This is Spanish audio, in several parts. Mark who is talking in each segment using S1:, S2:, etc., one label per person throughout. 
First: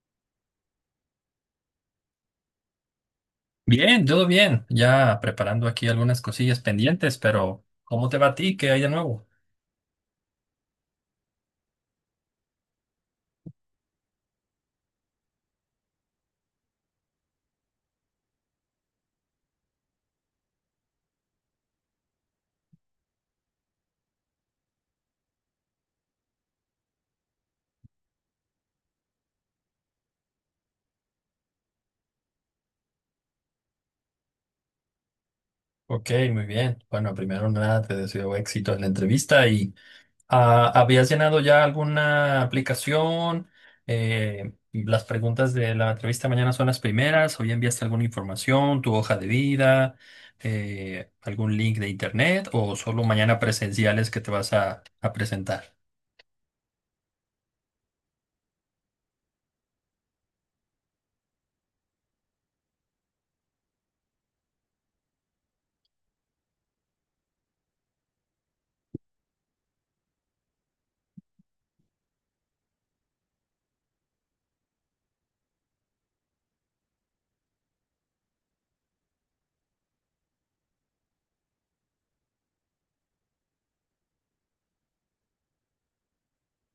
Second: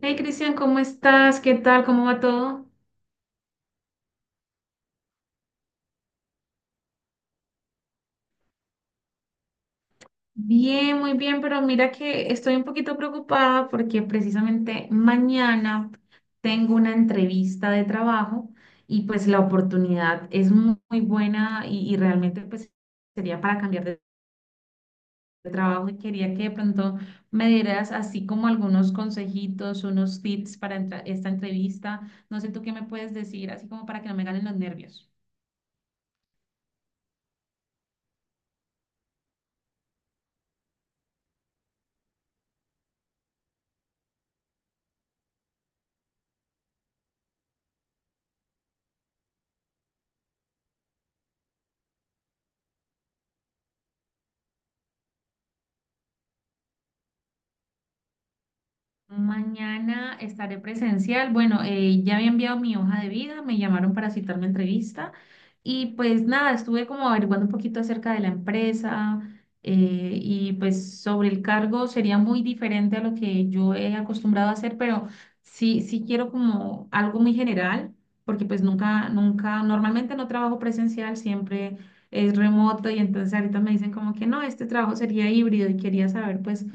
S1: Hey Cristian, ¿cómo estás? ¿Qué tal? ¿Cómo va todo?
S2: Bien, todo bien. Ya preparando aquí algunas cosillas pendientes, pero ¿cómo te va a ti? ¿Qué hay de nuevo?
S1: Bien, muy bien, pero mira que estoy un poquito preocupada porque precisamente mañana tengo una entrevista de trabajo y pues la oportunidad es muy buena y realmente pues sería para cambiar de trabajo y quería que de pronto me dieras así como algunos consejitos, unos tips para esta entrevista. No sé tú qué me puedes decir, así como para que no me ganen los nervios.
S2: Ok, muy bien. Bueno, primero nada, te deseo éxito en la entrevista y ¿habías llenado ya alguna aplicación? Las preguntas de la entrevista mañana son las primeras, o ya enviaste alguna información, tu hoja de vida, algún link de internet o solo mañana presenciales que te vas a presentar.
S1: Mañana estaré presencial. Bueno, ya había enviado mi hoja de vida, me llamaron para citarme a entrevista y pues nada, estuve como averiguando un poquito acerca de la empresa y pues sobre el cargo sería muy diferente a lo que yo he acostumbrado a hacer, pero sí quiero como algo muy general, porque pues nunca, nunca, normalmente no trabajo presencial, siempre es remoto y entonces ahorita me dicen como que no, este trabajo sería híbrido y quería saber pues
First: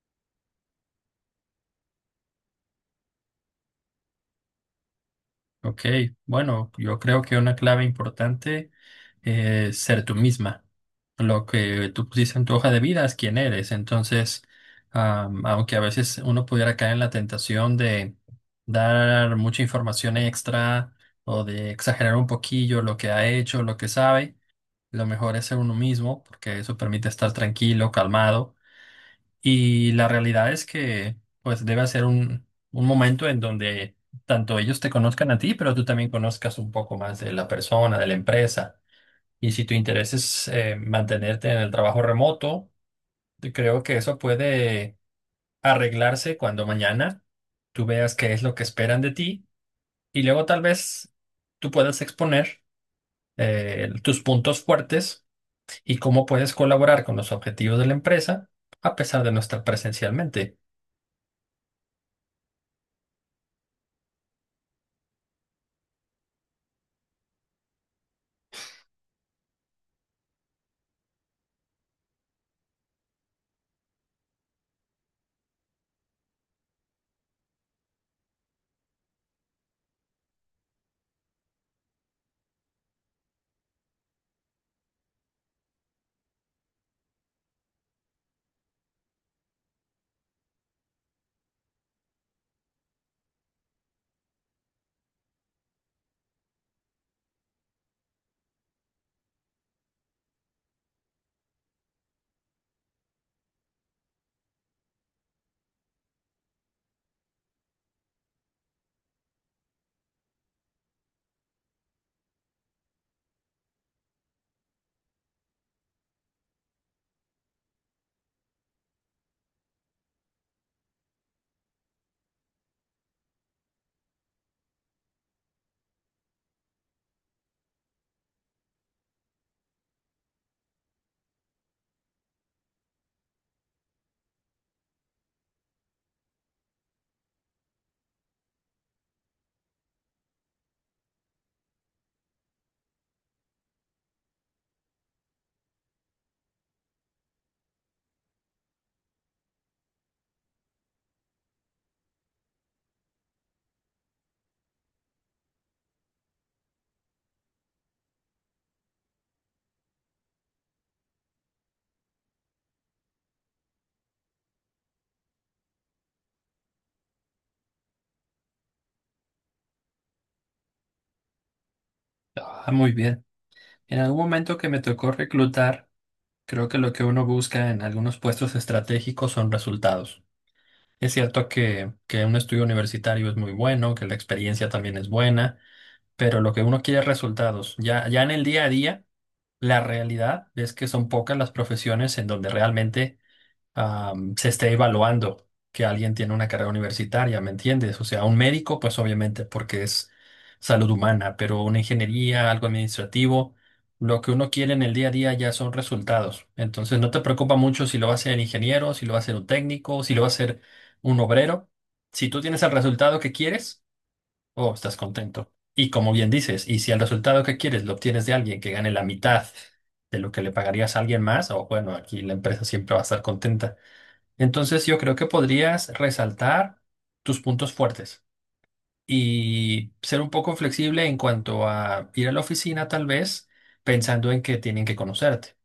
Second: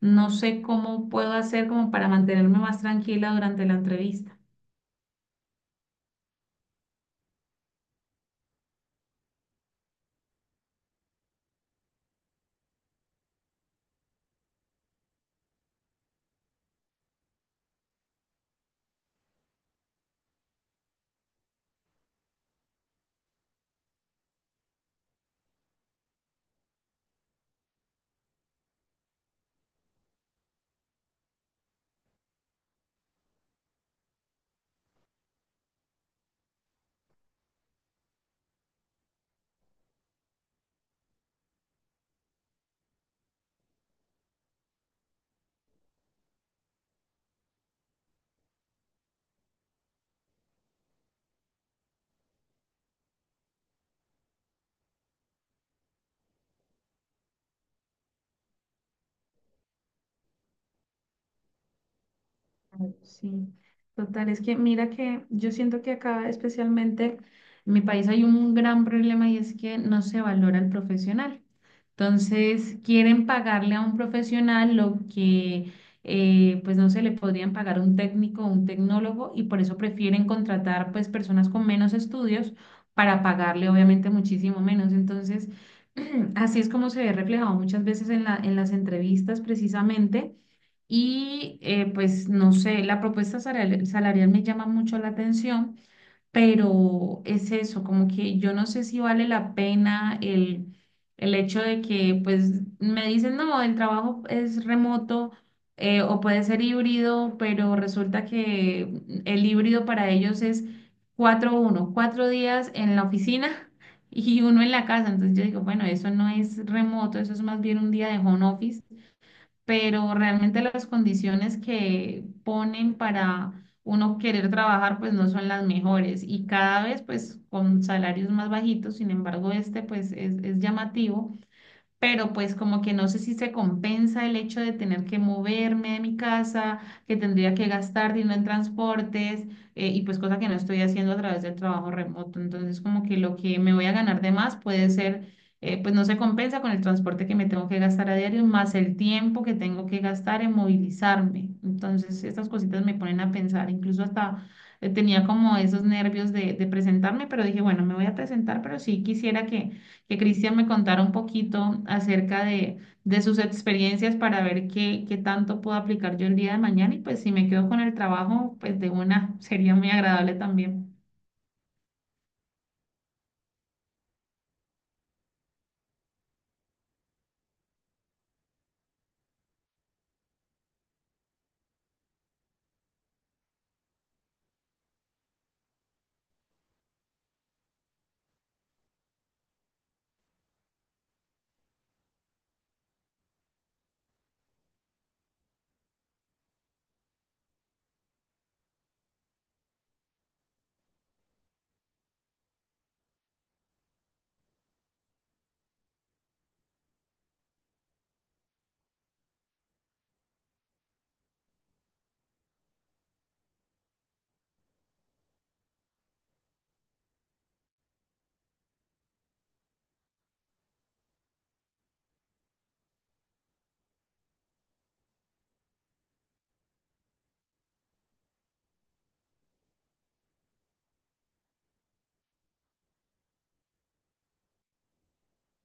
S1: no sé cómo puedo hacer como para mantenerme más tranquila durante la entrevista.
S2: Ok, bueno, yo creo que una clave importante es ser tú misma. Lo que tú pusiste en tu hoja de vida es quién eres. Entonces, aunque a veces uno pudiera caer en la tentación de dar mucha información extra o de exagerar un poquillo lo que ha hecho, lo que sabe, lo mejor es ser uno mismo porque eso permite estar tranquilo, calmado y la realidad es que, pues, debe ser un momento en donde tanto ellos te conozcan a ti, pero tú también conozcas un poco más de la persona, de la empresa. Y si tu interés es mantenerte en el trabajo remoto, yo creo que eso puede arreglarse cuando mañana tú veas qué es lo que esperan de ti y luego tal vez tú puedas exponer tus puntos fuertes y cómo puedes colaborar con los objetivos de la empresa a pesar de no estar presencialmente.
S1: Sí, total, es que mira que yo siento que acá especialmente en mi país hay un gran problema y es que no se valora el profesional. Entonces, quieren pagarle a un profesional lo que pues no se le podrían pagar a un técnico o un tecnólogo y por eso prefieren contratar pues personas con menos estudios para pagarle obviamente muchísimo menos. Entonces, así es como se ve reflejado muchas veces en en las entrevistas precisamente y pues no sé, la propuesta salarial me llama mucho la atención, pero es eso, como que yo no sé si vale la pena el hecho de que pues me dicen, no, el trabajo es remoto o puede ser híbrido, pero resulta que el híbrido para ellos es cuatro días en la oficina y uno en la casa. Entonces yo digo, bueno, eso no es remoto, eso es más bien un día de home office, pero realmente las condiciones que ponen para uno querer trabajar pues no son las mejores y cada vez pues con salarios más bajitos, sin embargo este pues es llamativo, pero pues como que no sé si se compensa el hecho de tener que moverme de mi casa, que tendría que gastar dinero en transportes y pues cosa que no estoy haciendo a través del trabajo remoto. Entonces como que lo que me voy a ganar de más puede ser, pues no se compensa con el transporte que me tengo que gastar a diario, más el tiempo que tengo que gastar en movilizarme. Entonces estas cositas me ponen a pensar, incluso hasta... Tenía como esos nervios de presentarme, pero dije, bueno, me voy a presentar, pero sí quisiera que Cristian me contara un poquito acerca de sus experiencias para ver qué tanto puedo aplicar yo el día de mañana y pues si me quedo con el trabajo, pues de una sería muy agradable también.
S2: Ah, muy bien. En algún momento que me tocó reclutar, creo que lo que uno busca en algunos puestos estratégicos son resultados. Es cierto que un estudio universitario es muy bueno, que la experiencia también es buena, pero lo que uno quiere es resultados. Ya en el día a día, la realidad es que son pocas las profesiones en donde realmente se esté evaluando que alguien tiene una carrera universitaria, ¿me entiendes? O sea, un médico, pues obviamente, porque es salud humana, pero una ingeniería, algo administrativo, lo que uno quiere en el día a día ya son resultados. Entonces, no te preocupa mucho si lo va a hacer el ingeniero, si lo va a hacer un técnico, si lo va a hacer un obrero. Si tú tienes el resultado que quieres, oh, estás contento. Y como bien dices, y si el resultado que quieres lo obtienes de alguien que gane la mitad de lo que le pagarías a alguien más, o bueno, aquí la empresa siempre va a estar contenta. Entonces yo creo que podrías resaltar tus puntos fuertes y ser un poco flexible en cuanto a ir a la oficina tal vez pensando en que tienen que conocerte.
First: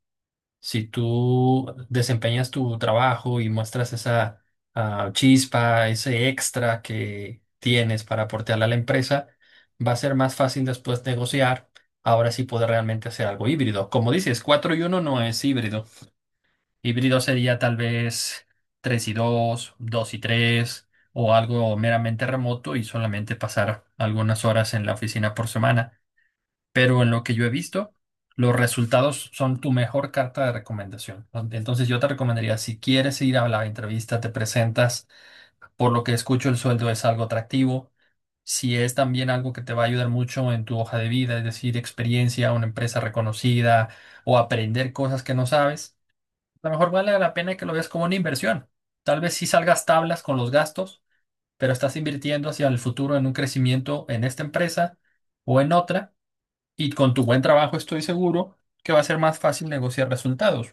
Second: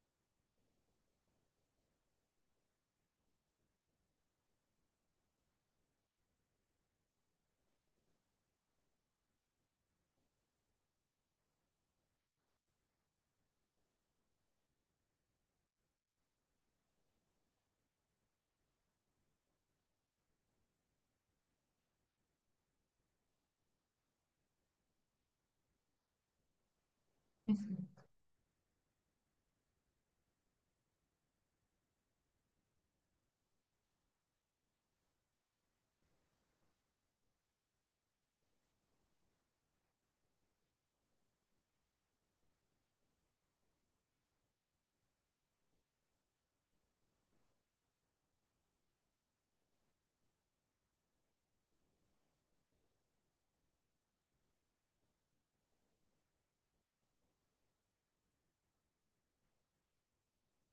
S2: Si tú desempeñas tu trabajo y muestras esa chispa, ese extra que tienes para aportarle a la empresa, va a ser más fácil después negociar. Ahora sí poder realmente hacer algo híbrido. Como dices, 4 y uno no es híbrido. Híbrido sería tal vez 3 y 2, 2 y 3, o algo meramente remoto y solamente pasar algunas horas en la oficina por semana. Pero en lo que yo he visto, los resultados son tu mejor carta de recomendación. Entonces yo te recomendaría, si quieres ir a la entrevista, te presentas. Por lo que escucho, el sueldo es algo atractivo. Si es también algo que te va a ayudar mucho en tu hoja de vida, es decir, experiencia, una empresa reconocida o aprender cosas que no sabes. A lo mejor vale la pena que lo veas como una inversión. Tal vez sí salgas tablas con los gastos, pero estás invirtiendo hacia el futuro en un crecimiento en esta empresa o en otra, y con tu buen trabajo estoy seguro que va a ser más fácil negociar resultados.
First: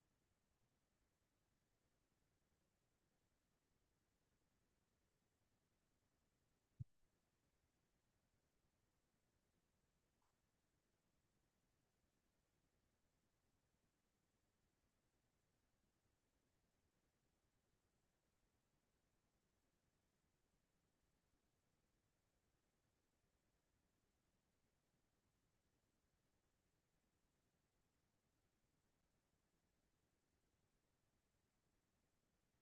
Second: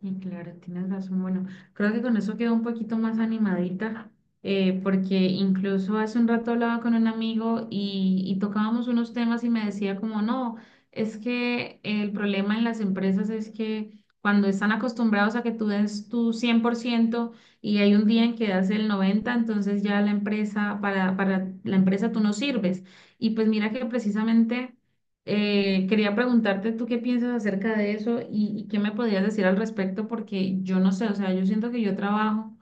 S1: Sí, claro, tienes razón. Bueno, creo que con eso quedo un poquito más animadita, porque incluso hace un rato hablaba con un amigo y tocábamos unos temas y me decía como, no, es que el problema en las empresas es que cuando están acostumbrados a que tú des tu 100% y hay un día en que das el 90%, entonces ya la empresa, para la empresa tú no sirves. Y pues mira que precisamente... quería preguntarte tú qué piensas acerca de eso y qué me podrías decir al respecto, porque yo no sé, o sea, yo siento que yo trabajo,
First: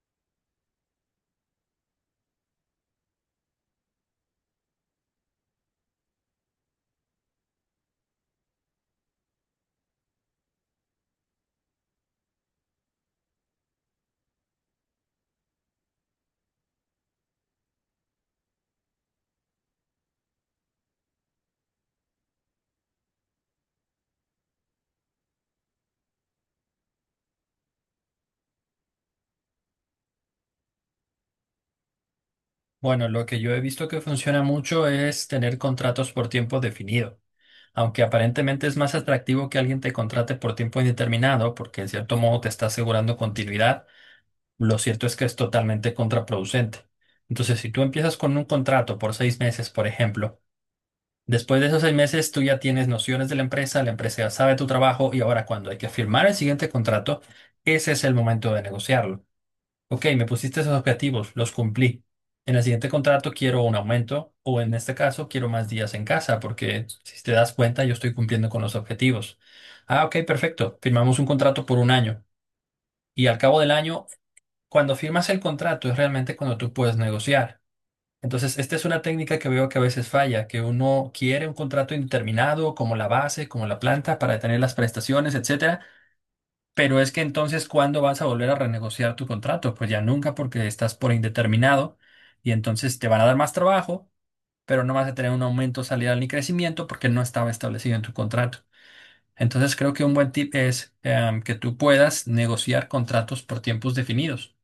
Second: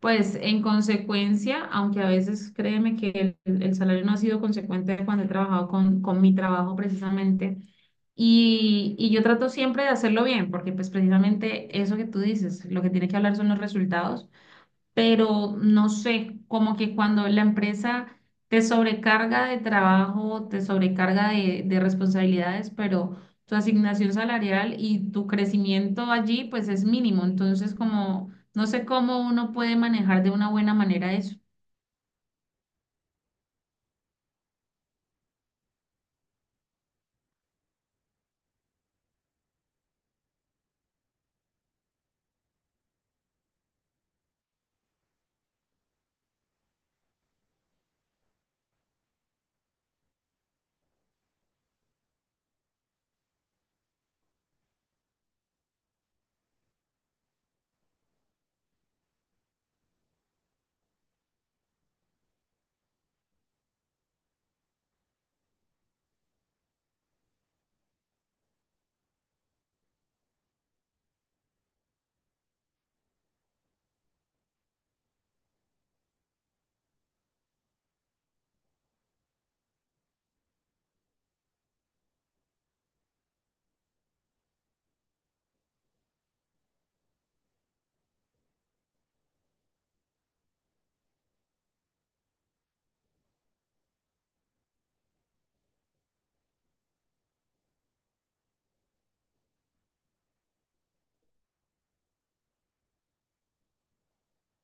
S1: pues en consecuencia, aunque a veces créeme que el salario no ha sido consecuente cuando he trabajado con mi trabajo precisamente. Y yo trato siempre de hacerlo bien, porque pues precisamente eso que tú dices, lo que tiene que hablar son los resultados, pero no sé, como que cuando la empresa te sobrecarga de trabajo, te sobrecarga de responsabilidades, pero tu asignación salarial y tu crecimiento allí pues es mínimo, entonces como no sé cómo uno puede manejar de una buena manera eso.
S2: Bueno, lo que yo he visto que funciona mucho es tener contratos por tiempo definido. Aunque aparentemente es más atractivo que alguien te contrate por tiempo indeterminado, porque en cierto modo te está asegurando continuidad, lo cierto es que es totalmente contraproducente. Entonces, si tú empiezas con un contrato por seis meses, por ejemplo, después de esos seis meses tú ya tienes nociones de la empresa ya sabe tu trabajo y ahora cuando hay que firmar el siguiente contrato, ese es el momento de negociarlo. Ok, me pusiste esos objetivos, los cumplí. En el siguiente contrato quiero un aumento o en este caso quiero más días en casa porque si te das cuenta yo estoy cumpliendo con los objetivos. Ah, ok, perfecto. Firmamos un contrato por un año y al cabo del año cuando firmas el contrato es realmente cuando tú puedes negociar. Entonces, esta es una técnica que veo que a veces falla, que uno quiere un contrato indeterminado como la base, como la planta para tener las prestaciones, etcétera, pero es que entonces ¿cuándo vas a volver a renegociar tu contrato? Pues ya nunca porque estás por indeterminado y entonces te van a dar más trabajo, pero no vas a tener un aumento salarial ni crecimiento porque no estaba establecido en tu contrato. Entonces, creo que un buen tip es que tú puedas negociar contratos por tiempos definidos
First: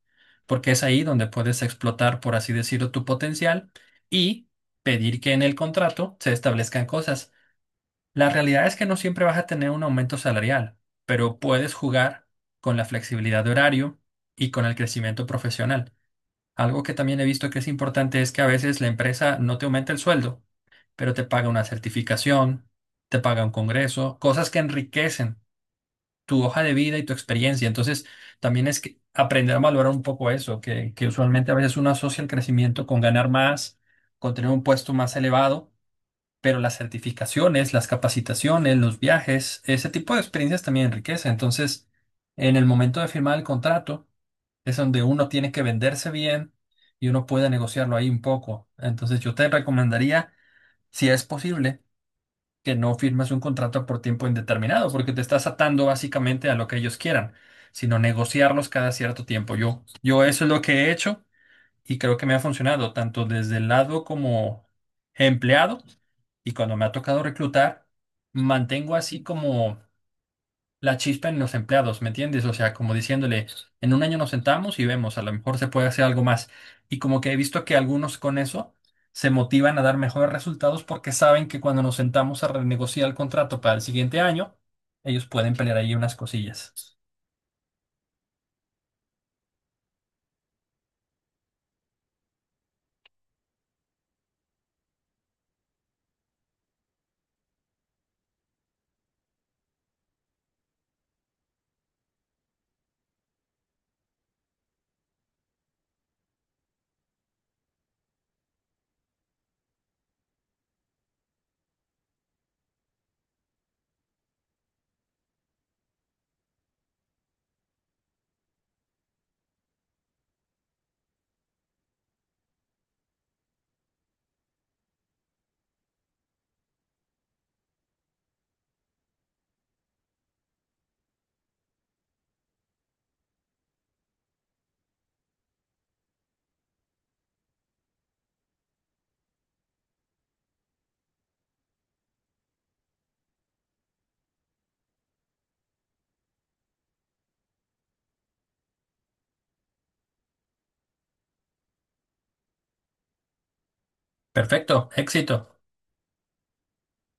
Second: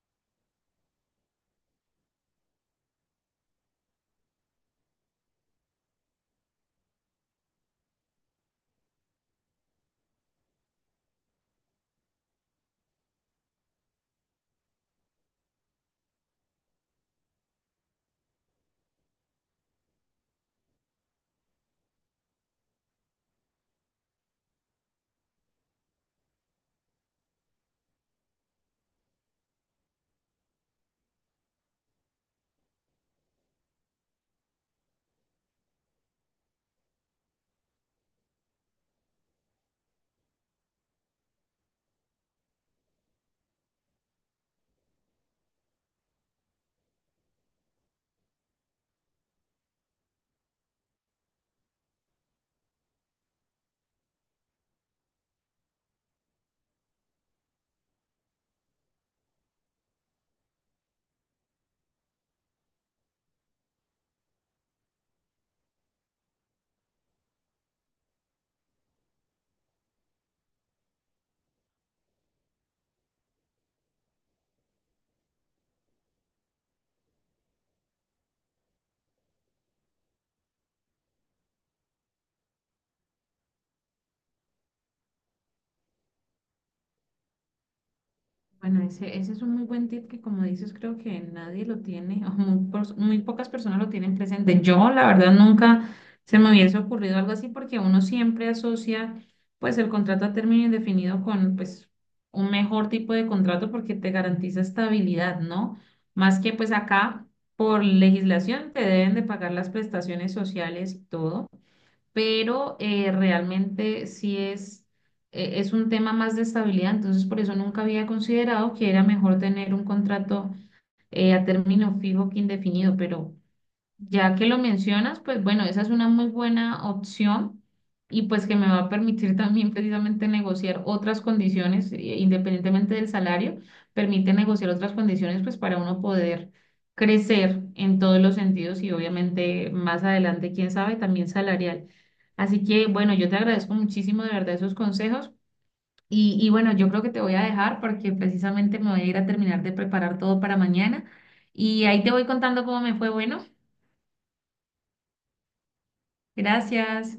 S2: porque es ahí donde puedes explotar, por así decirlo, tu potencial y pedir que en el contrato se establezcan cosas. La realidad es que no siempre vas a tener un aumento salarial, pero puedes jugar con la flexibilidad de horario y con el crecimiento profesional. Algo que también he visto que es importante es que a veces la empresa no te aumenta el sueldo, pero te paga una certificación, te paga un congreso, cosas que enriquecen tu hoja de vida y tu experiencia. Entonces, también es que aprender a valorar un poco eso, que usualmente a veces uno asocia el crecimiento con ganar más, con tener un puesto más elevado, pero las certificaciones, las capacitaciones, los viajes, ese tipo de experiencias también enriquece. Entonces, en el momento de firmar el contrato, es donde uno tiene que venderse bien y uno puede negociarlo ahí un poco. Entonces, yo te recomendaría, si es posible, que no firmes un contrato por tiempo indeterminado, porque te estás atando básicamente a lo que ellos quieran, sino negociarlos cada cierto tiempo. Yo eso es lo que he hecho y creo que me ha funcionado, tanto desde el lado como empleado y cuando me ha tocado reclutar, mantengo así como la chispa en los empleados, ¿me entiendes? O sea, como diciéndole, en un año nos sentamos y vemos, a lo mejor se puede hacer algo más. Y como que he visto que algunos con eso se motivan a dar mejores resultados porque saben que cuando nos sentamos a renegociar el contrato para el siguiente año, ellos pueden pelear ahí unas cosillas.
S1: Bueno, ese es un muy buen tip que, como dices, creo que nadie lo tiene, o muy pocas personas lo tienen presente. Yo, la verdad, nunca se me hubiese ocurrido algo así porque uno siempre asocia pues el contrato a término indefinido con pues un mejor tipo de contrato porque te garantiza estabilidad, ¿no? Más que pues acá por legislación te deben de pagar las prestaciones sociales y todo, pero realmente sí es, es un tema más de estabilidad, entonces por eso nunca había considerado que era mejor tener un contrato a término fijo que indefinido, pero ya que lo mencionas, pues bueno, esa es una muy buena opción y pues que me va a permitir también precisamente negociar otras condiciones, independientemente del salario, permite negociar otras condiciones pues para uno poder crecer en todos los sentidos y obviamente más adelante, quién sabe, también salarial. Así que bueno, yo te agradezco muchísimo de verdad esos consejos y bueno, yo creo que te voy a dejar porque precisamente me voy a ir a terminar de preparar todo para mañana y ahí te voy contando cómo me fue, bueno.
S2: Perfecto, éxito.
S1: Gracias.